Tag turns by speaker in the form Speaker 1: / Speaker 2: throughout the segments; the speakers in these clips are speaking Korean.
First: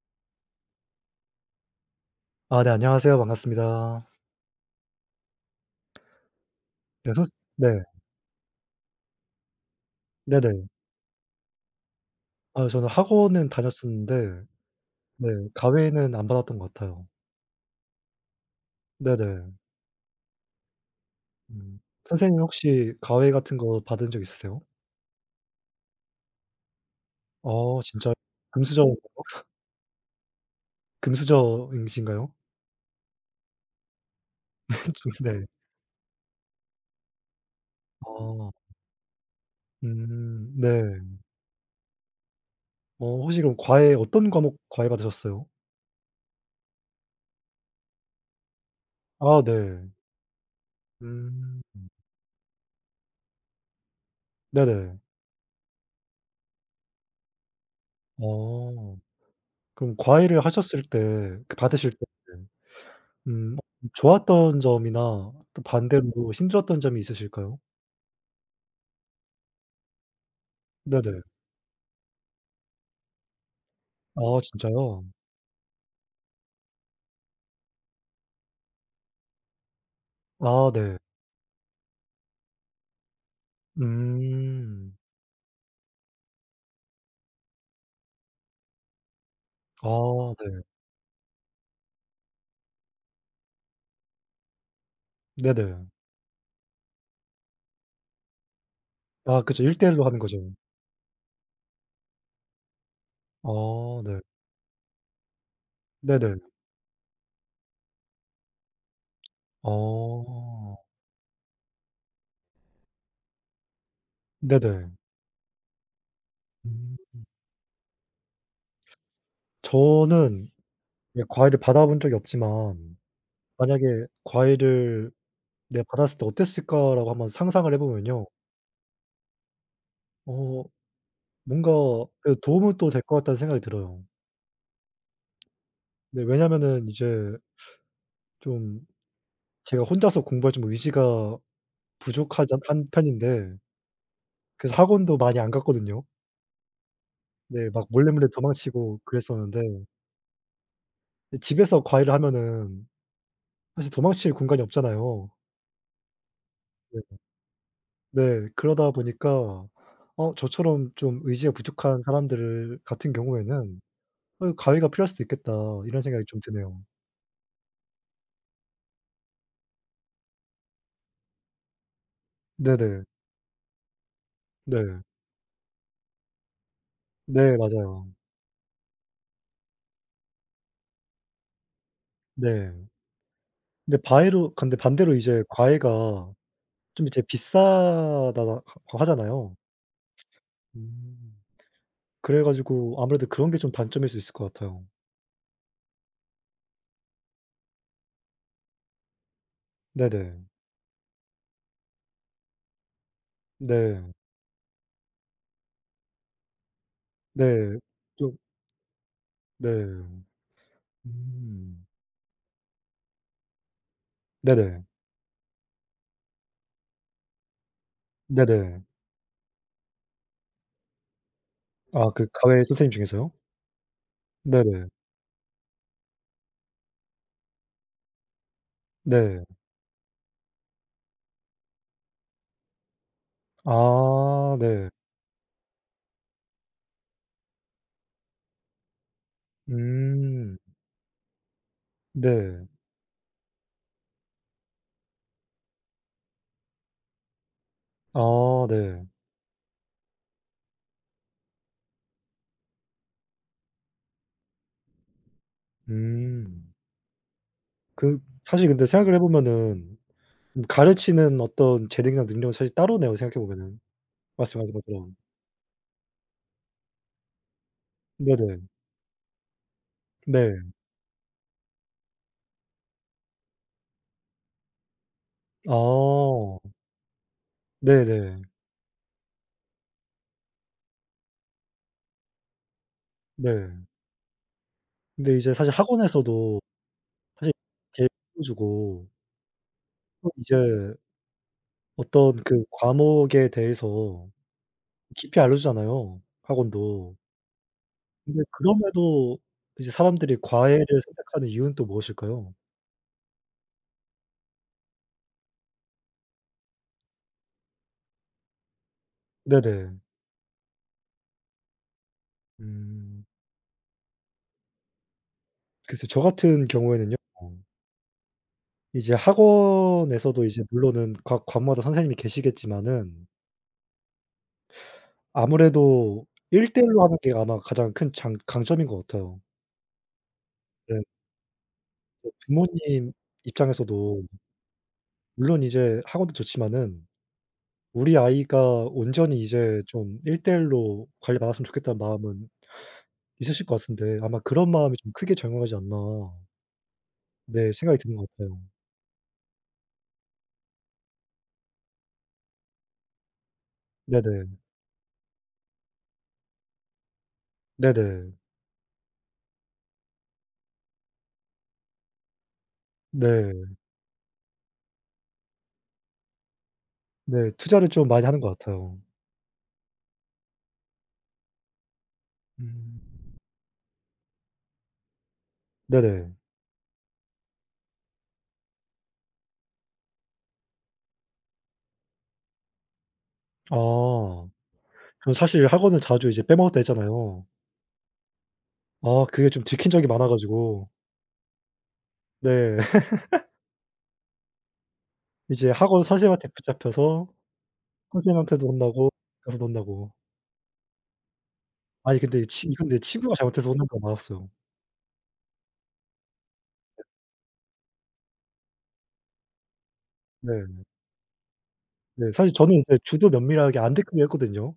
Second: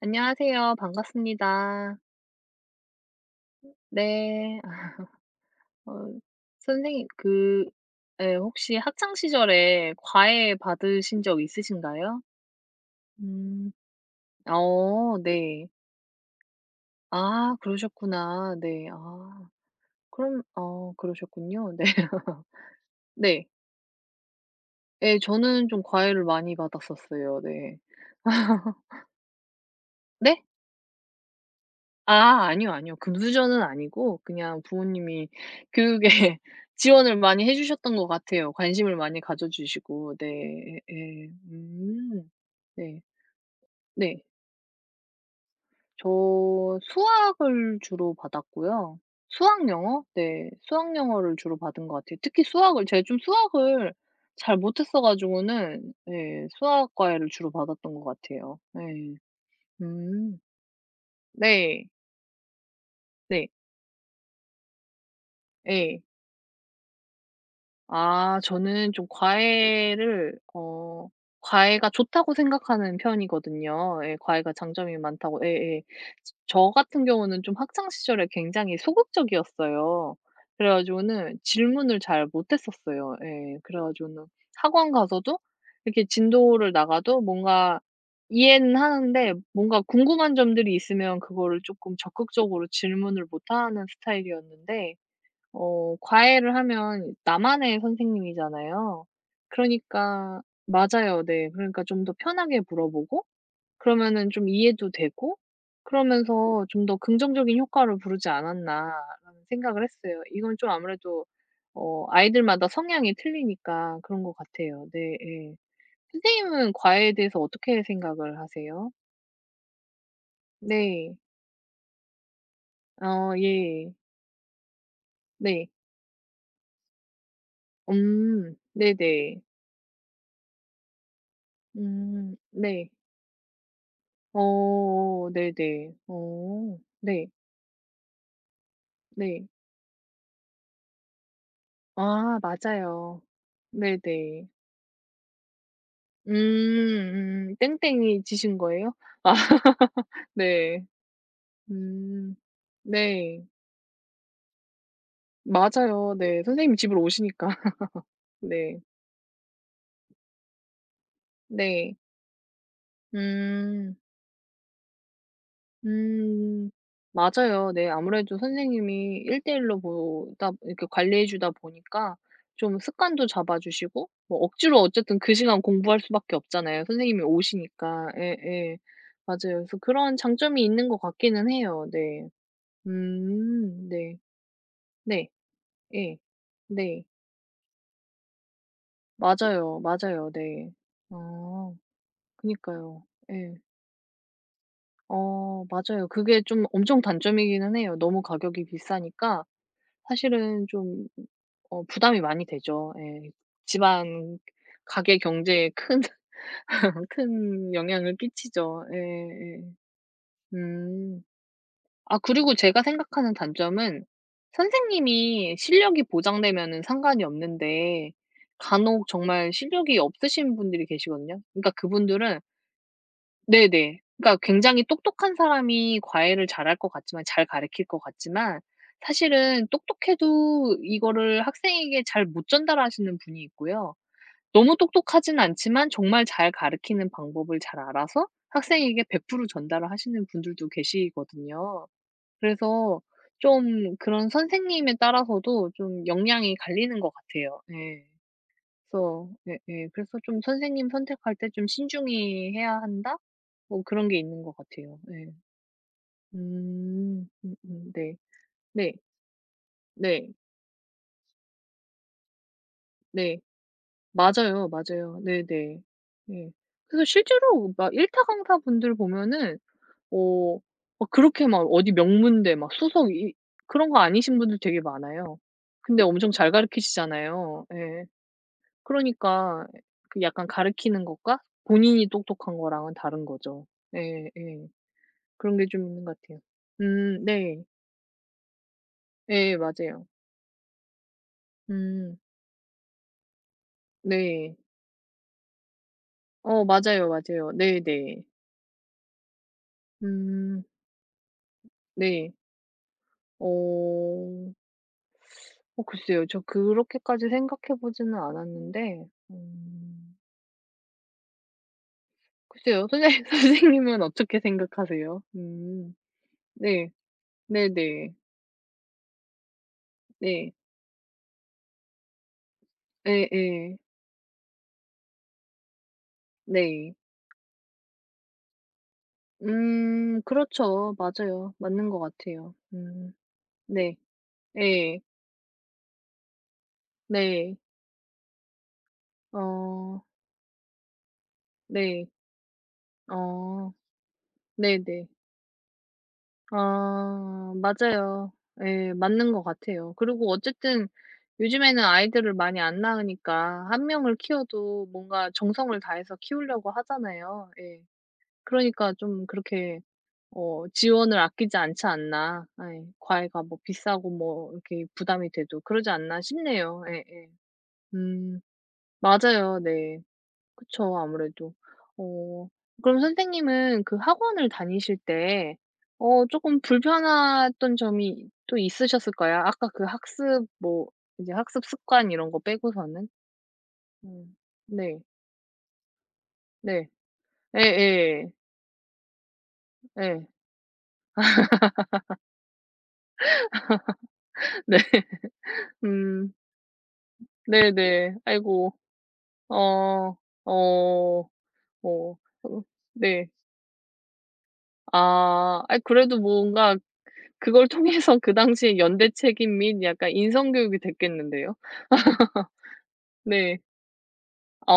Speaker 1: 안녕하세요. 반갑습니다.
Speaker 2: 아 네. 안녕하세요.
Speaker 1: 어
Speaker 2: 반갑습니다.
Speaker 1: 네. 어 선생님
Speaker 2: 네, 선
Speaker 1: 그
Speaker 2: 네.
Speaker 1: 예, 혹시 학창 시절에 과외
Speaker 2: 네네.
Speaker 1: 받으신 적 있으신가요?
Speaker 2: 아 저는 학원은
Speaker 1: 음
Speaker 2: 다녔었는데
Speaker 1: 어
Speaker 2: 네
Speaker 1: 네.
Speaker 2: 과외는 안 받았던 것 같아요.
Speaker 1: 아, 그러셨구나. 네. 아.
Speaker 2: 네네.
Speaker 1: 그럼 아 그러셨군요.
Speaker 2: 음.
Speaker 1: 네.
Speaker 2: 선생님 혹시 과외
Speaker 1: 네.
Speaker 2: 같은 거 받은 적 있으세요?
Speaker 1: 네. 저는 좀 과외를 많이 받았었어요. 네.
Speaker 2: 어 진짜요? 금수저 [unintelligible]
Speaker 1: 네?
Speaker 2: 금수저이신가요?
Speaker 1: 아 아니요, 아니요. 금수저는 아니고 그냥 부모님이
Speaker 2: 네.
Speaker 1: 교육에 지원을 많이 해 주셨던 것 같아요,
Speaker 2: 어.
Speaker 1: 관심을 많이 가져 주시고.
Speaker 2: 음
Speaker 1: 네.
Speaker 2: 네.
Speaker 1: 예예. 음. 네.
Speaker 2: 어, 혹시 그럼 과외
Speaker 1: 네.
Speaker 2: 어떤 과목 과외 받으셨어요?
Speaker 1: 저 수학을 주로 받았고요.
Speaker 2: 아,
Speaker 1: 수학,
Speaker 2: 네.
Speaker 1: 영어? 네, 수학, 영어를 주로
Speaker 2: 음. 음.
Speaker 1: 받은 것 같아요. 특히 수학을 제가 좀 수학을 잘 못했어
Speaker 2: 네네.
Speaker 1: 가지고는 네 수학 과외를 주로 받았던 것 같아요.
Speaker 2: 어,
Speaker 1: 네.
Speaker 2: 그럼
Speaker 1: 음.
Speaker 2: 과외를 하셨을 때 그
Speaker 1: 네.
Speaker 2: 받으실 때
Speaker 1: 네.
Speaker 2: 음 어 좋았던 점이나 또
Speaker 1: 예.
Speaker 2: 반대로 힘들었던 점이 있으실까요?
Speaker 1: 아, 저는 좀 과외를 어
Speaker 2: 네네.
Speaker 1: 과외가 좋다고 생각하는 편이거든요. 예
Speaker 2: 아
Speaker 1: 과외가 장점이
Speaker 2: 진짜요?
Speaker 1: 많다고 예예. 저 같은 경우는 좀 학창 시절에 굉장히 소극적이었어요.
Speaker 2: 아
Speaker 1: 그래
Speaker 2: 네.
Speaker 1: 가지고는 질문을 잘 못했었어요. 예. 그래 가지고는 학원
Speaker 2: 음.
Speaker 1: 가서도 이렇게 진도를 나가도 뭔가 이해는 하는데 뭔가
Speaker 2: 아
Speaker 1: 궁금한
Speaker 2: 네.
Speaker 1: 점들이 있으면 그거를 쪼끔 적극적으로 질문을 못 하는 스타일이었는데.
Speaker 2: 네네.
Speaker 1: 어 과외를 하면 나만의 선생님이잖아요.
Speaker 2: 아, 그죠. 1 대 1로 하는
Speaker 1: 그러니까
Speaker 2: 거죠.
Speaker 1: 맞아요 네. 그러니까 좀 더 편하게 물어보고
Speaker 2: 아, 네.
Speaker 1: 그러면은 좀 이해도 되고
Speaker 2: 네네.
Speaker 1: 그러면서 '좀 더 긍정적인 효과를 부르지 않았나.'라는 생각을 했어요. 이건 좀
Speaker 2: 어.
Speaker 1: 아무래도 어 아이들마다 성향이 틀리니까 그런 것 같아요.
Speaker 2: 네네.
Speaker 1: 네 예. 선생님은
Speaker 2: 음.
Speaker 1: 과외에 대해서 어떻게 생각을 하세요?
Speaker 2: 저는
Speaker 1: 네.
Speaker 2: 예 과외를 받아 본 적이 없지만
Speaker 1: 아
Speaker 2: 만약에
Speaker 1: 예.
Speaker 2: “과외를
Speaker 1: 네.
Speaker 2: 내가 받았을 때 어땠을까?”라고 한번 상상을 해 보면요.
Speaker 1: 음, 네네.
Speaker 2: 어 뭔가 예
Speaker 1: 음
Speaker 2: 도움이 또
Speaker 1: 네.
Speaker 2: 될 것 같다는 생각이 들어요.
Speaker 1: 어어 네네.
Speaker 2: 네.
Speaker 1: 어
Speaker 2: 왜냐면은
Speaker 1: 네.
Speaker 2: 이제 좀
Speaker 1: 네.
Speaker 2: 제가 혼자서 공부할 좀 의지가
Speaker 1: 아
Speaker 2: 부족하지 한
Speaker 1: 맞아요.
Speaker 2: 편인데
Speaker 1: 네 네.
Speaker 2: 그래서 학원도 많이 안 갔거든요.
Speaker 1: 음 음
Speaker 2: 네. 막
Speaker 1: 땡땡이
Speaker 2: 몰래몰래
Speaker 1: 치신 거예요?
Speaker 2: 도망치고 그랬었는데
Speaker 1: 네.
Speaker 2: 근데 집에서 과외를
Speaker 1: 음
Speaker 2: 하면은
Speaker 1: 네.
Speaker 2: 사실 도망칠 공간이 없잖아요.
Speaker 1: 맞아요. 네. 선생님이
Speaker 2: 네.
Speaker 1: 집으로 오시니까.
Speaker 2: 네.
Speaker 1: 네.
Speaker 2: 그러다 보니까 어 저처럼 좀 의지가
Speaker 1: 네.
Speaker 2: 부족한 사람들을 같은 경우에는
Speaker 1: 음.
Speaker 2: '어 과외가 필요할 수도 있겠다.' 이런 생각이 좀
Speaker 1: 음
Speaker 2: 드네요.
Speaker 1: 맞아요. 네. 아무래도 선생님이 1 대1 로 보다 이렇게 관리해 주다 보니까 좀
Speaker 2: 네네.
Speaker 1: 습관도 잡아주시고 뭐 억지로
Speaker 2: 네.
Speaker 1: 어쨌든 그 시간 공부할 수밖에 없잖아요 선생님이
Speaker 2: 네
Speaker 1: 오시니까.
Speaker 2: 맞아요.
Speaker 1: 예 예. 맞아요. 그래서 그런 장점이 있는 것 같기는 해요. 네.
Speaker 2: 네.
Speaker 1: 음
Speaker 2: 근데
Speaker 1: 네.
Speaker 2: 바위로 근데 반대로
Speaker 1: 네.
Speaker 2: 이제 과외가
Speaker 1: 예. 네.
Speaker 2: 좀 이제 비싸다하 고 하잖아요.
Speaker 1: 맞아요, 맞아요 네.
Speaker 2: 음
Speaker 1: 아
Speaker 2: 그래 가지고
Speaker 1: 그니까요.
Speaker 2: 아무래도 그런게
Speaker 1: 예.
Speaker 2: 좀 단점일 수 있을 것 같아요.
Speaker 1: 어 맞아요. 그게 좀 엄청 단점이기는 해요. 너무 가격이 비싸니까
Speaker 2: 네네.
Speaker 1: 사실은 좀 어 부담이 많이 되죠. 예.
Speaker 2: 네.
Speaker 1: 지방 가계 경제에 큰 큰
Speaker 2: 네.
Speaker 1: 영향을
Speaker 2: 좀
Speaker 1: 끼치죠. 예 예.
Speaker 2: 네.
Speaker 1: 음
Speaker 2: 음.
Speaker 1: 아 그리고 제가 생각하는 단점은
Speaker 2: 네네.
Speaker 1: 선생님이 실력이 보장되면은 상관이 없는데
Speaker 2: 네네.
Speaker 1: 간혹 정말 실력이 없으신 분들이 계시거든요. 그러니까
Speaker 2: 아 그
Speaker 1: 그분들은
Speaker 2: 과외 선생님 중에서요?
Speaker 1: 네 네. 그니까
Speaker 2: 네 네.
Speaker 1: 굉장히 똑똑한 사람이 과외를 잘할 것 같지만 잘 가르칠 것 같지만
Speaker 2: 네.
Speaker 1: 사실은 똑똑해도 이거를 학생에게 잘 못 전달하시는 분이 있고요.
Speaker 2: 아
Speaker 1: 너무
Speaker 2: 네.
Speaker 1: 똑똑하진 않지만 정말 잘 가르치는 방법을 잘 알아서 학생에게 100% 전달을 하시는
Speaker 2: 음.
Speaker 1: 분들도 계시거든요.
Speaker 2: 네.
Speaker 1: 그래서 좀 그런 선생님에 따라서도 좀 역량이 갈리는 것 같아요. 네.
Speaker 2: 아 네.
Speaker 1: 그래서 네 예. 그래서 좀 선생님 선택할 때 좀 신중히 해야 한다? 뭐 그런 게 있는 것 같아요. 네.
Speaker 2: 음.
Speaker 1: 음 음 음 네.
Speaker 2: 그 사실 근데
Speaker 1: 네.
Speaker 2: 생각을 해 보면은
Speaker 1: 네.
Speaker 2: 가르치는 어떤 재능이랑 능력은 사실 따로네요
Speaker 1: 네.
Speaker 2: 생각해 보면은
Speaker 1: 맞아요,
Speaker 2: 말씀하신 것처럼.
Speaker 1: 맞아요. 네 네. 음. 그래서 실제로 막 1 타
Speaker 2: 네네.
Speaker 1: 강사분들 보면
Speaker 2: 네.
Speaker 1: 뭐 막 그렇게 막 어디 명문대 막 수석 이 그런 거 아니신 분들 되게 많아요. 근데 엄청 잘
Speaker 2: 아.
Speaker 1: 가르치시잖아요.
Speaker 2: 네
Speaker 1: 예.
Speaker 2: 네.
Speaker 1: 그러니까 약간 가르치는 것과 본인이 똑똑한 거랑은 다른 거죠.
Speaker 2: 네.
Speaker 1: 네 예.
Speaker 2: 근데 이제
Speaker 1: 그런 게
Speaker 2: 사실
Speaker 1: 좀 있는 것 같아요.
Speaker 2: 학원에서도
Speaker 1: 음
Speaker 2: 사실
Speaker 1: 네.
Speaker 2: 개 주고
Speaker 1: 네, 맞아요.
Speaker 2: 또 이제
Speaker 1: 음.
Speaker 2: 어떤 그 과목에 대해서
Speaker 1: 네.
Speaker 2: 깊이 알려 주잖아요
Speaker 1: 어 맞아요,
Speaker 2: 학원도.
Speaker 1: 맞아요. 네, 네.
Speaker 2: 근데 그럼에도 이제 사람들이
Speaker 1: 음.
Speaker 2: 과외를 선택하는 이유는 또
Speaker 1: 네.
Speaker 2: 무엇일까요?
Speaker 1: 어. 어 글쎄요. 저 그렇게까지 생각해 보지는 않았는데
Speaker 2: 네네.
Speaker 1: 음. 글쎄요.
Speaker 2: 음.
Speaker 1: 선생 선생님은 어떻게 생각하세요? 음
Speaker 2: 글쎄 저 같은
Speaker 1: 네.
Speaker 2: 경우에는요.
Speaker 1: 네네.
Speaker 2: 이제 학원에서도
Speaker 1: 네.
Speaker 2: 이제 물론은 각 과마다 선생님이 계시겠지만은
Speaker 1: 예예.
Speaker 2: 아무래도 1 대 1
Speaker 1: 네.
Speaker 2: 로 하는 게 아마 가장 큰 장 강점인 것 같아요.
Speaker 1: 음 그렇죠.
Speaker 2: 네.
Speaker 1: 맞아요. 맞는 것 같아요.
Speaker 2: 부모님
Speaker 1: 음 네.
Speaker 2: 입장에서도
Speaker 1: 예.
Speaker 2: 물론 이제 학원도 좋지마는
Speaker 1: 네.
Speaker 2: 우리 아이가 온전히 이제
Speaker 1: 어.
Speaker 2: 좀 1 대 1 로 관리받았으면 좋겠다는
Speaker 1: 네.
Speaker 2: 마음은 있으실
Speaker 1: 어
Speaker 2: 것 같은데 아마 그런 마음이
Speaker 1: 네네.
Speaker 2: 좀 크게 작용하지 않나
Speaker 1: 아
Speaker 2: 네 생각이 드는 것
Speaker 1: 맞아요.
Speaker 2: 같아요.
Speaker 1: 예 맞는 것 같아요. 그리고 어쨌든 요즘에는 아이들을 많이 안 낳으니까 1 명을
Speaker 2: 네네.
Speaker 1: 키워도 뭔가 정성을 다해서 키우려고 하잖아요. 예.
Speaker 2: 네네.
Speaker 1: '그러니까 좀 그렇게 어 지원을 아끼지 않지 않나.' 예. '과외가 뭐
Speaker 2: 네.
Speaker 1: 비싸고 뭐 이렇게 부담이 돼도 그러지 않나.' 싶네요. 예예.
Speaker 2: 네 투자를 좀 많이 하는
Speaker 1: 음.
Speaker 2: 것 같아요.
Speaker 1: 맞아요 네. 그쵸 아무래도. 어 그럼
Speaker 2: 음.
Speaker 1: 선생님은 그 학원을 다니실 때 어
Speaker 2: 네네.
Speaker 1: 쪼끔 불편했던 점이 또 있으셨을까요? 아까 그 학습 뭐 이제 학습 습관 이런 거 빼고서는? 음
Speaker 2: 아.
Speaker 1: 네.
Speaker 2: 저 사실 학원을 자주 이제 빼먹었다
Speaker 1: 네.
Speaker 2: 했잖아요.
Speaker 1: 예예.
Speaker 2: 아 그게 좀 들킨 적이
Speaker 1: 예.
Speaker 2: 많아 가지고 네.
Speaker 1: 네.
Speaker 2: 이제 학원
Speaker 1: 음.
Speaker 2: 선생님한테 붙잡혀서
Speaker 1: 네, 네.
Speaker 2: 선생님한테도
Speaker 1: 아이고.
Speaker 2: 혼나고
Speaker 1: 어
Speaker 2: 가서 논다고
Speaker 1: 어 어
Speaker 2: 아니 근데 이
Speaker 1: 으
Speaker 2: 친 근데
Speaker 1: 네.
Speaker 2: 친구가 잘못해서 혼나고 맞았어요.
Speaker 1: 아 아이 그래도 뭔가 그
Speaker 2: 네.
Speaker 1: 그걸 통해서 그 당시에 연대 책임 및 약간 인성 교육이
Speaker 2: 네.
Speaker 1: 됐겠는데요.
Speaker 2: 네. 사실 저는 이제
Speaker 1: 네.
Speaker 2: 주도면밀하게 안 들키게 했거든요.
Speaker 1: 어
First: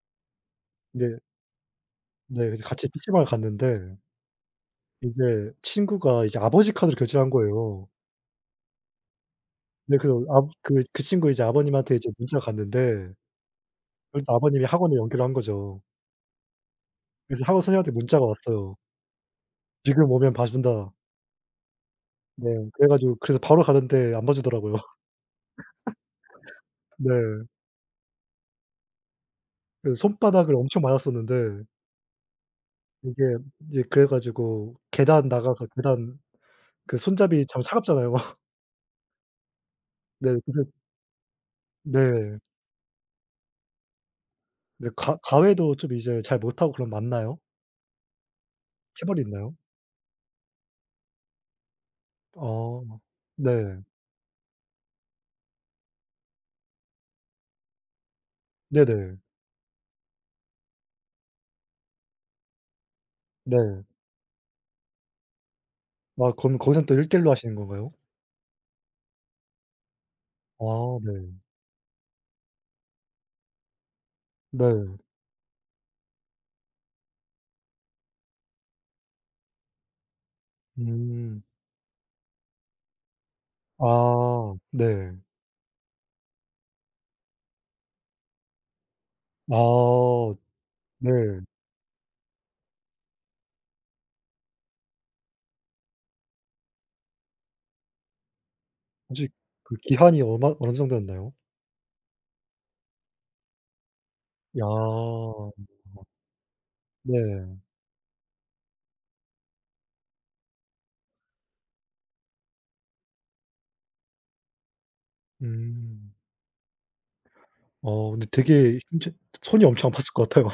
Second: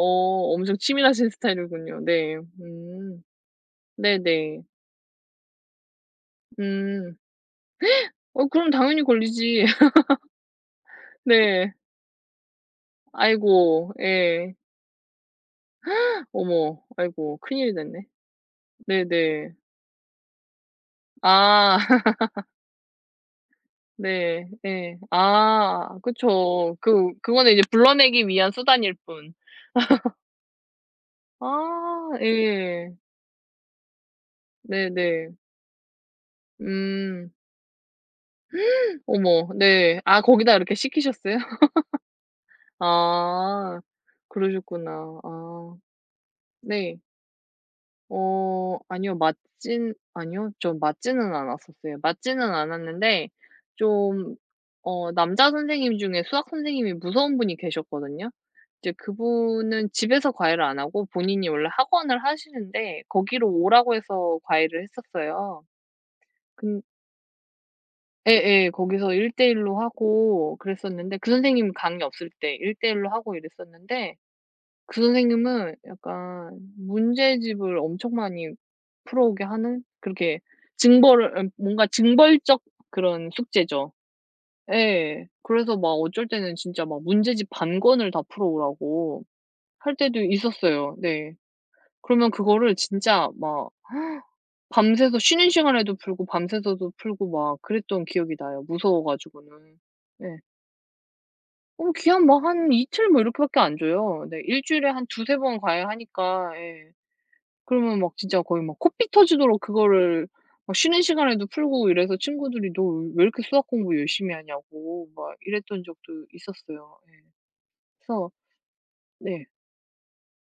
Speaker 1: 오 엄청
Speaker 2: 네.
Speaker 1: 치밀하신 스타일이군요. 네.
Speaker 2: 네. 그래서 같이
Speaker 1: 음
Speaker 2: 피시방을 갔는데
Speaker 1: 네네.
Speaker 2: 이제 친구가 이제 아버지 카드로
Speaker 1: 음.
Speaker 2: 결제를 한 거에요.
Speaker 1: 어 그럼 당연히 걸리지.
Speaker 2: 네 그 압 그 그 친구 이제
Speaker 1: 네.
Speaker 2: 아버님한테 이제 문자 갔는데
Speaker 1: 아이고
Speaker 2: 그리고 또
Speaker 1: 예.
Speaker 2: 아버님이 학원에 연결을 한 거죠.
Speaker 1: 어머. 아이고.
Speaker 2: 그래서 학원
Speaker 1: 큰일이
Speaker 2: 선생한테
Speaker 1: 났네.
Speaker 2: 문자가 왔어요.
Speaker 1: 네네.
Speaker 2: 지금 오면 봐 준다.
Speaker 1: 아
Speaker 2: 네. 그래 가지고 그래서 바로 갔는데 안 봐
Speaker 1: 네.
Speaker 2: 주더라고요.
Speaker 1: 예. 아 그쵸,
Speaker 2: 네.
Speaker 1: 그 그거는 이제 불러내기 위한 수단일 뿐.
Speaker 2: 그 손바닥을 엄청 맞았었는데
Speaker 1: 아 예.
Speaker 2: 이게 이제 그래 가지고
Speaker 1: 네,
Speaker 2: 계단
Speaker 1: 네.
Speaker 2: 나가서 계단 그
Speaker 1: 음.
Speaker 2: 손잡이 참 차갑잖아요.
Speaker 1: 어머 네. 아
Speaker 2: 네.
Speaker 1: 거기다
Speaker 2: 그래서
Speaker 1: 이렇게 시키셨어요?
Speaker 2: 네.
Speaker 1: 아
Speaker 2: 네.
Speaker 1: 그러셨구나.
Speaker 2: 과 과외도
Speaker 1: 아.
Speaker 2: 좀 이제 잘 못하고 그럼
Speaker 1: 네.
Speaker 2: 맞나요?
Speaker 1: 어, 아니요.
Speaker 2: 체벌이 있나요?
Speaker 1: 맞진 아니요. 저 맞지는 않았었어요. 맞지는
Speaker 2: 어
Speaker 1: 않았는데
Speaker 2: 네.
Speaker 1: 좀 어 남자 선생님 중에 수학 선생님이 무서운 분이 계셨거든요. 이제
Speaker 2: 네네.
Speaker 1: 그분은 집에서 과외를 안 하고 본인이 원래 학원을 하시는데 거기로
Speaker 2: 네.
Speaker 1: 오라고 해서 과외를 했었어요.
Speaker 2: 아 그럼
Speaker 1: 그
Speaker 2: 거기서 또 1 대 1 로 하시는 건가요?
Speaker 1: 예예. 거기서 1 대 1 로 하고
Speaker 2: 아
Speaker 1: 그랬었는데 그
Speaker 2: 네.
Speaker 1: 선생님 강의 없을 때 1 대 1 로 하고 이랬었는데
Speaker 2: 네.
Speaker 1: 그 선생님은 약간 문제집을 엄청 많이 풀어오게 하는 그렇게 징벌을
Speaker 2: 음.
Speaker 1: 예 뭔가 징벌적 그런 숙제죠.
Speaker 2: 아 네.
Speaker 1: 예. 그래서 막 어쩔 때는 진짜 막 문제집 반 권을 다 풀어오라고 할 때도
Speaker 2: 아
Speaker 1: 있었어요.
Speaker 2: 네.
Speaker 1: 네. 그러면 그거를 진짜 막 밤새서 쉬는 시간에도 풀고 밤새서도 풀고 막 그랬던 기억이 나요, 무서워
Speaker 2: 혹시
Speaker 1: 가지고는.
Speaker 2: 그 기한이
Speaker 1: 네.
Speaker 2: 얼마 어느 정도였나요?
Speaker 1: 어 기한 뭐 한 2 틀 뭐 이렇게밖에 안 줘요. 네. 1 주일에 한 2-3
Speaker 2: 아.
Speaker 1: 번 과외하니까. 예.
Speaker 2: 네.
Speaker 1: 그러면 막 진짜 거의 막 코피 터지도록 그거를 막 쉬는 시간에도 풀고 이래서 친구들이 너 왜 이렇게 수학 공부 열심히 하냐고 막 이랬던
Speaker 2: 음.
Speaker 1: 적도 있었어요.
Speaker 2: 어, 근데
Speaker 1: 서
Speaker 2: 되게 엄청
Speaker 1: 네.
Speaker 2: 손이 엄청 아팠을 것 같아요.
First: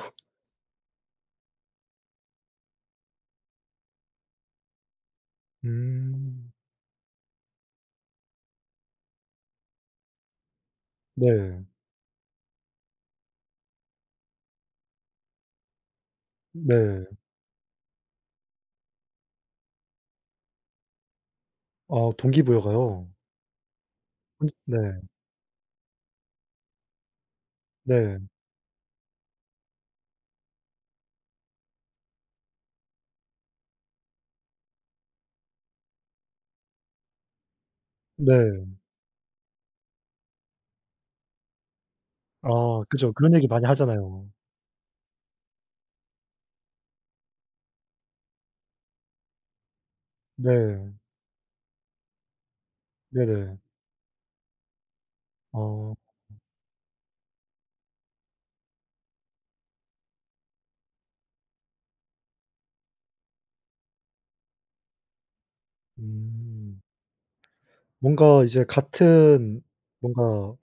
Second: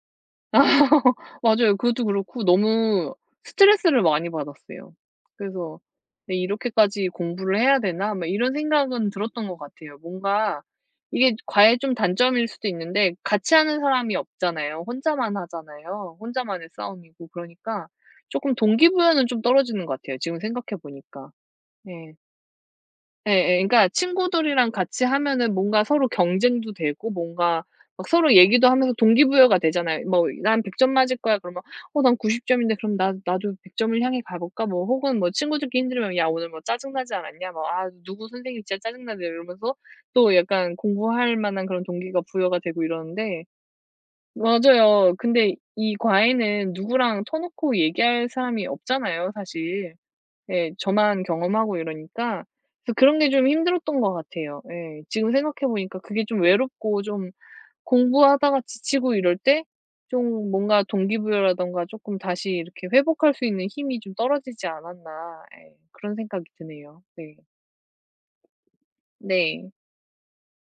Speaker 1: 맞아요. 그것도 그렇고 너무 스트레스를 많이 받았어요. 그래서 '왜
Speaker 2: 음.
Speaker 1: 이렇게까지 공부를 해야 되나?' 막 이런 생각은 들었던 것 같아요. 뭔가 이게
Speaker 2: 네.
Speaker 1: 과외의 좀 단점일 수도 있는데 같이 하는 사람이 없잖아요. 혼자만 하잖아요 혼자만의
Speaker 2: 네.
Speaker 1: 싸움이고. 그러니까 조금 동기부여는 좀 떨어지는 것 같아요, 지금 생각해 보니까.
Speaker 2: 아
Speaker 1: 네.
Speaker 2: 동기부여가요?
Speaker 1: 예예. 그니까
Speaker 2: 음
Speaker 1: 친구들이랑
Speaker 2: 네.
Speaker 1: 같이 하면은 뭔가 서로 경쟁도 되고 뭔가 막
Speaker 2: 네.
Speaker 1: 서로 얘기도 하면서 동기부여가 되잖아요. 뭐 “난 100 점 맞을 거야.” 그러면 “어, 난 90 점인데.” 그럼 “나 나도 100 점을 향해 가 볼까?” 뭐 혹은 뭐 친구들끼리 힘들면 “야, 오늘 뭐 짜증 나지 않았냐? 뭐, 아, 누구 선생님
Speaker 2: 네.
Speaker 1: 진짜 짜증 나네.” 이러면서 또 약간 공부할 만한 그런 동기가
Speaker 2: 아
Speaker 1: 부여가 되고
Speaker 2: 그죠. 그런
Speaker 1: 이러는데
Speaker 2: 얘기 많이 하잖아요.
Speaker 1: 맞아요. 근데 이 과외는 누구랑 터놓고 얘기할 사람이 없잖아요, 사실. 예,
Speaker 2: 네.
Speaker 1: 저만 경험하고 이러니까. 그래서 그런 게 좀
Speaker 2: 네네.
Speaker 1: 힘들었던 것 같아요. 예. 지금
Speaker 2: 아.
Speaker 1: 생각해 보니까 그게
Speaker 2: 음.
Speaker 1: 좀 '외롭고 좀 공부하다가 지치고 이럴 때 좀 뭔가 동기부여라든가 조금 다시 이렇게 회복할 수 있는 힘이 좀 떨어지지 않았나.' 예. 그런 생각이
Speaker 2: 음.
Speaker 1: 드네요. 네.
Speaker 2: 뭔가 이제 같은
Speaker 1: 네.
Speaker 2: 뭔가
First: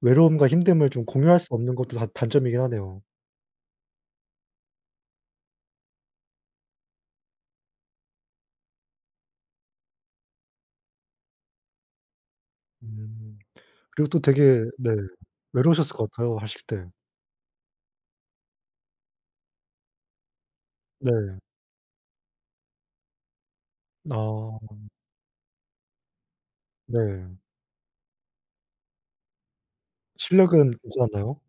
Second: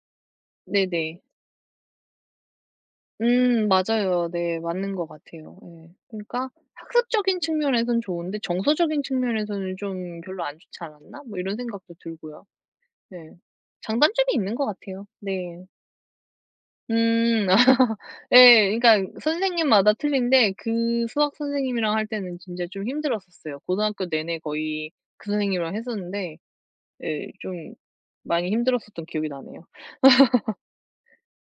Speaker 2: 외로움과 힘듦을 좀
Speaker 1: 네네.
Speaker 2: 공유할 수 없는 것도 다 단점이긴 하네요.
Speaker 1: 음, 맞아요. 네 맞는 것 같아요 예. 그러니까 '학습적인 측면에서는 좋은데 정서적인 측면에서는 좀 별로 안 좋지 않았나?' 뭐, 이런 생각도 들고요. 네,
Speaker 2: 음. 그리고 또
Speaker 1: 장단점이 있는
Speaker 2: 되게
Speaker 1: 것
Speaker 2: 네
Speaker 1: 같아요. 네.
Speaker 2: 외로우셨을 것 같아요 하실 때.
Speaker 1: 음 예, 그니까 선생님마다 틀린데 그 수학
Speaker 2: 네.
Speaker 1: 선생님이랑 할 때는 진짜 좀 힘들었었어요. 고등학교 내내
Speaker 2: 아.
Speaker 1: 거의 그 선생님이랑 했었는데 예
Speaker 2: 네.
Speaker 1: 좀 많이 힘들었었던 기억이 나네요.
Speaker 2: 실력은 괜찮았나요?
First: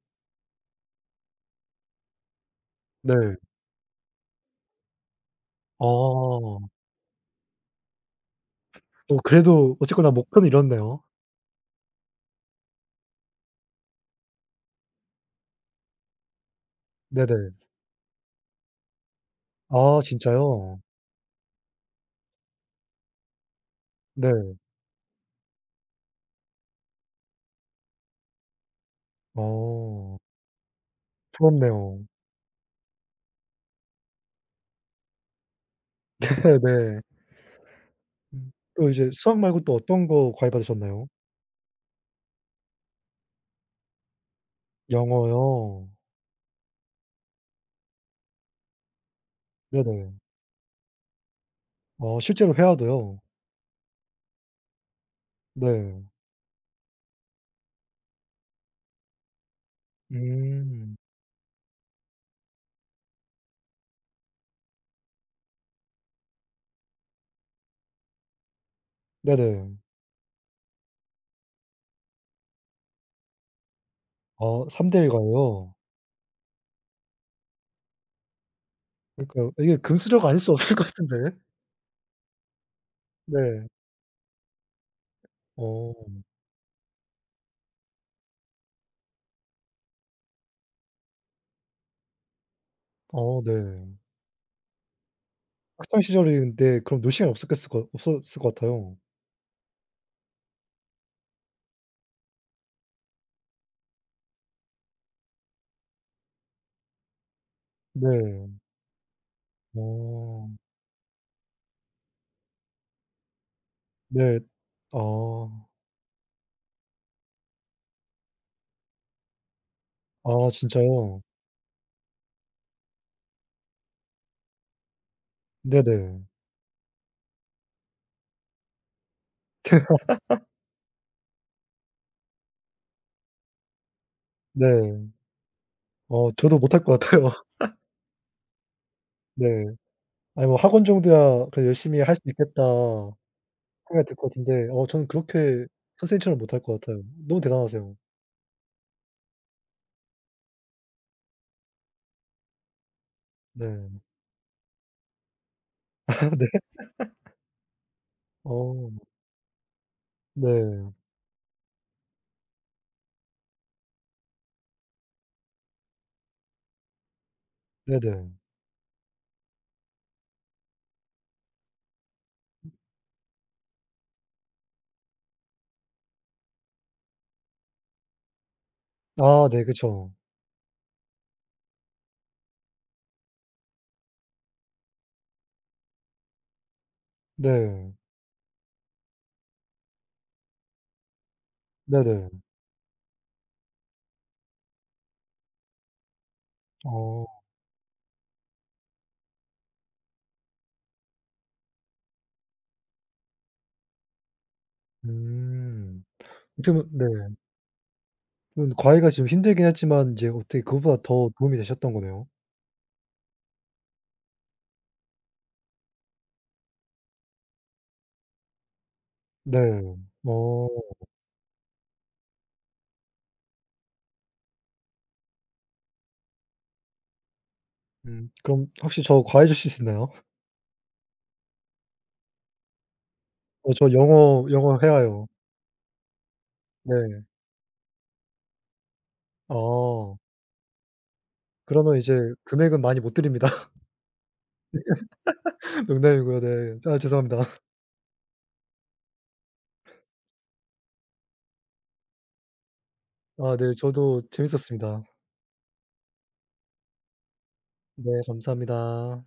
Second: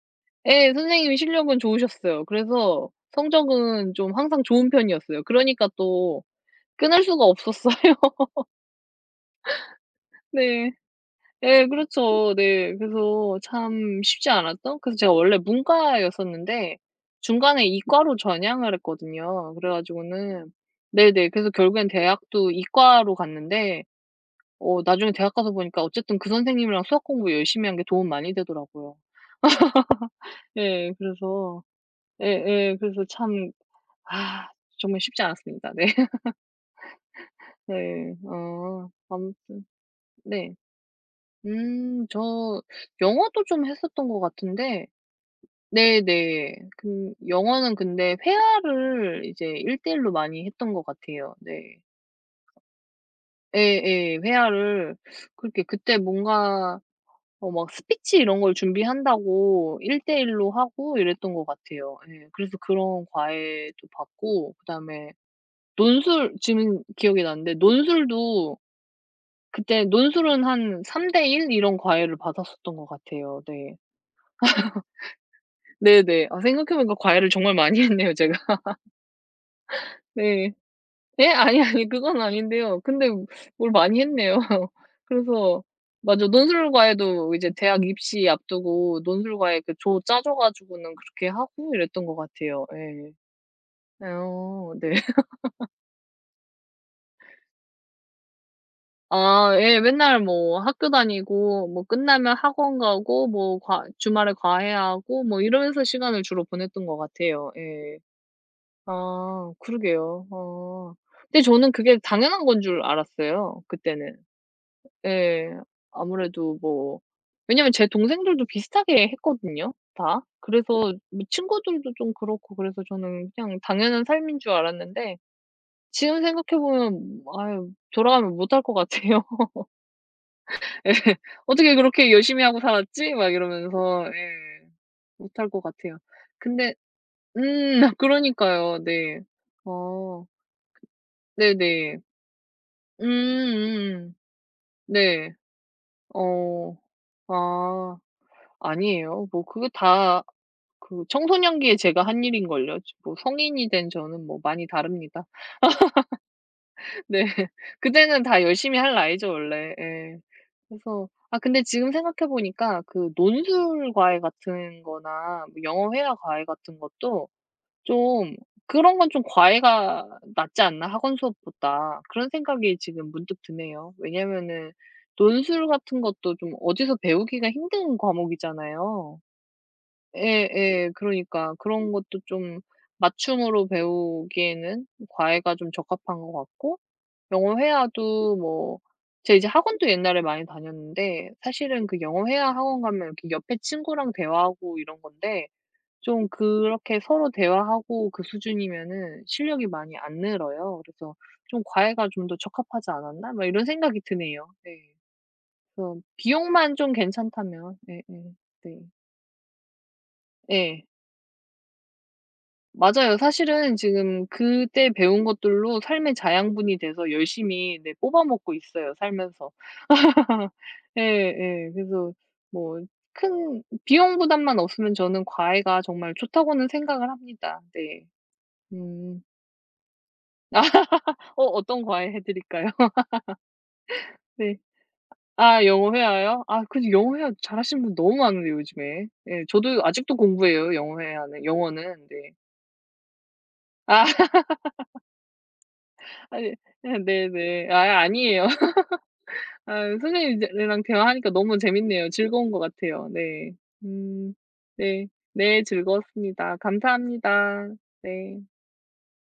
Speaker 1: 예, 선생님이 실력은 좋으셨어요. 그래서
Speaker 2: 네.
Speaker 1: 성적은 좀 항상 좋은 편이었어요. 그러니까 또
Speaker 2: 아.
Speaker 1: 끊을 수가 없었어요.
Speaker 2: 오 그래도 어쨌거나 목표는
Speaker 1: 네.
Speaker 2: 이뤘네요.
Speaker 1: 예, 그렇죠. 네. 그래서 참 쉽지 않았던. 그래서 제가 원래 문과였었는데
Speaker 2: 네네.
Speaker 1: 중간에 이과로 전향을 했거든요. 그래
Speaker 2: 아
Speaker 1: 가지고는
Speaker 2: 진짜요?
Speaker 1: 네네 그래서 결국엔 대학도 이과로 갔는데
Speaker 2: 네.
Speaker 1: 어 나중에 대학 가서 보니까 어쨌든 그 선생님이랑 수학 공부 열심히 한 게 도움이 많이 되더라고요.
Speaker 2: 어.
Speaker 1: 네, 그래서
Speaker 2: 부럽네요.
Speaker 1: 예 예 그래서 참 아 정말 쉽지 않았습니다. 네.
Speaker 2: 네 네.
Speaker 1: 네
Speaker 2: 음. 또
Speaker 1: 아.
Speaker 2: 이제 수학 말고
Speaker 1: 아무튼
Speaker 2: 또 어떤 거 과외
Speaker 1: 네.
Speaker 2: 받으셨나요?
Speaker 1: 음, 저 영어도 좀 했었던 것 같은데
Speaker 2: 영어요.
Speaker 1: 네네. 근 영어는 근데 회화를 이제 1 대 1로
Speaker 2: 네네.
Speaker 1: 많이 했던 것 같아요. 네.
Speaker 2: 어 실제로 회화도요?
Speaker 1: 예예. 회화를 그렇게 그때
Speaker 2: 네.
Speaker 1: 뭔가 어 막 Speech 이런 걸 준비한다고 1:1 로
Speaker 2: 음.
Speaker 1: 하고 이랬던 것 같아요. 예. 그래서 그런 과외도 받고 그다음에 논술 지금 기억이 나는데 논술도
Speaker 2: 네네.
Speaker 1: 그때 논술은 한 3:1 이런 과외를 받았었던 것 같아요. 네.
Speaker 2: 어 3:1 과외요.
Speaker 1: 네네. 아, 생각해 보니까 과외를 정말 많이 했네요, 제가.
Speaker 2: 그러니까요. 이게 금수저가 아닐
Speaker 1: 네.
Speaker 2: 수 없을 것
Speaker 1: 네?
Speaker 2: 같은데.
Speaker 1: 아니, 아니. 그건 아닌데요. 근데
Speaker 2: 네.
Speaker 1: 뭘 많이 했네요. 그래서
Speaker 2: 어.
Speaker 1: 맞아. 논술 과외도 이제 대학 입시 앞두고 논술 과외 그 조 짜 줘 가지고는 그렇게 하고 이랬던 것 같아요. 예.
Speaker 2: 어, 네.
Speaker 1: 어. 네.
Speaker 2: 학창 시절인데 그럼 놀 시간이 없었겠을거 없었을 것 같아요.
Speaker 1: 아, 예. 맨날 뭐 학교 다니고 뭐 끝나면 학원 가고 뭐 과 주말에 과외하고 뭐 이러면서 시간을 주로 보냈던 것 같아요. 예.
Speaker 2: 네.
Speaker 1: 아 그러게요.
Speaker 2: 어.
Speaker 1: 어 근데 저는 그게 당연한 건 줄 알았어요, 그때는.
Speaker 2: 네.
Speaker 1: 예
Speaker 2: 아.
Speaker 1: 아무래도 뭐 왜냐면 제 동생들도 비슷하게 했거든요, 다.
Speaker 2: 아,
Speaker 1: 그래서 뭐
Speaker 2: 진짜요?
Speaker 1: 친구들도 좀 그렇고 그래서 저는 그냥 당연한 삶인 줄 알았는데
Speaker 2: 네네.
Speaker 1: 지금 생각해 보면 아유 돌아가면 못 할 것 같아요. 예 '어떻게 그렇게 열심히 하고 살았지?' 막 이러면서
Speaker 2: 네.
Speaker 1: 예. 못 할 것 같아요.
Speaker 2: 어 저도
Speaker 1: 근데
Speaker 2: 못 할 것 같아요.
Speaker 1: 음, 그러니까요. 네.
Speaker 2: 네.
Speaker 1: 어.
Speaker 2: 아니 뭐 학원 정도야 그래도
Speaker 1: 네네.
Speaker 2: '열심히 할 수 있겠다.' 생각이
Speaker 1: 음음음.
Speaker 2: 들 것 같은데. 어 저는
Speaker 1: 네.
Speaker 2: 그렇게 선생님처럼 못 할
Speaker 1: 어.
Speaker 2: 것 같아요. 너무 대단하세요.
Speaker 1: 아, 아니에요. 뭐 그게 다 그 청소년기에 제가 한 일인걸요. 뭐 성인이 된
Speaker 2: 네.
Speaker 1: 저는 뭐 많이 다릅니다.
Speaker 2: 아, 네.
Speaker 1: 네. 그때는 다 열심히 할
Speaker 2: 어.
Speaker 1: 나이죠, 원래. 예.
Speaker 2: 네.
Speaker 1: 그래서 아, 근데 지금 생각해 보니까 그 논술 과외 같은 거나 뭐 영어 회화 과외 같은 것도
Speaker 2: 네네.
Speaker 1: 좀 '그런 건 좀 과외가 낫지 않나?' 학원 수업보다. 그런 생각이 지금 문득 드네요. 왜냐하면은 논술 같은 것도 좀 어디서 배우기가 힘든 과목이잖아요.
Speaker 2: 아, 네. 그쵸.
Speaker 1: 예예. 그러니까. 그런 것도 좀 맞춤으로 배우기에는 과외가 좀 적합한 것 같고, 영어
Speaker 2: 네.
Speaker 1: 회화도 뭐 제가 이제 학원도 옛날에 많이 다녔는데 사실은 그 영어
Speaker 2: 네네.
Speaker 1: 회화 학원 가면 이렇게 옆에 친구랑 대화하고 이런 건데 좀 그렇게 서로
Speaker 2: 어.
Speaker 1: 대화하고 그 수준이면은 실력이 많이 안 늘어요. 그래서 좀 '과외가 좀 더 적합하지 않았나?' 막 이런 생각이 드네요. 네. 그래서
Speaker 2: 음. 어떻게
Speaker 1: 비용만
Speaker 2: 보면
Speaker 1: 좀
Speaker 2: 네.
Speaker 1: 괜찮다면, 네네.
Speaker 2: 그런데
Speaker 1: 네.
Speaker 2: 과외가 좀 힘들긴 했지만 이제 어떻게
Speaker 1: 예.
Speaker 2: 그것보다 더 도움이 되셨던 거네요.
Speaker 1: 맞아요. 사실은 지금 그때 배운 것들로 삶의 자양분이 돼서 열심히 네 뽑아먹고 있어요, 살면서.
Speaker 2: 네. 어.
Speaker 1: 예 예. 그래서 뭐 큰 비용 부담만 없으면 저는 과외가 정말 좋다고는 생각을 합니다. 네.
Speaker 2: 음. 그럼 혹시
Speaker 1: 음.
Speaker 2: 저 과외 해 주실 수 있나요?
Speaker 1: 어, 어떤 과외 해드릴까요?
Speaker 2: 어, 저 영어
Speaker 1: 네.
Speaker 2: 영어 회화요.
Speaker 1: 아, 영어 회화요? 아 그 영어
Speaker 2: 네.
Speaker 1: 회화 잘하시는 분 너무 많은데 요즘에. 예, 저도 아직도
Speaker 2: 어.
Speaker 1: 공부해요 영어 회화는,
Speaker 2: 그러면
Speaker 1: 영어는.
Speaker 2: 이제
Speaker 1: 네.
Speaker 2: 금액은 많이 못 드립니다.
Speaker 1: 아.
Speaker 2: 농담이고요.
Speaker 1: 아니.
Speaker 2: 네.
Speaker 1: 아
Speaker 2: 아, 죄송합니다.
Speaker 1: 네네. 아이 아니에요. 아 선생님들이랑 대화하니까 너무 재밌네요. 즐거운 것 같아요. 네.
Speaker 2: 아, 네. 저도
Speaker 1: 음
Speaker 2: 재밌었습니다.
Speaker 1: 네. 네, 즐거웠습니다. 감사합니다.
Speaker 2: 네,
Speaker 1: 네.
Speaker 2: 감사합니다.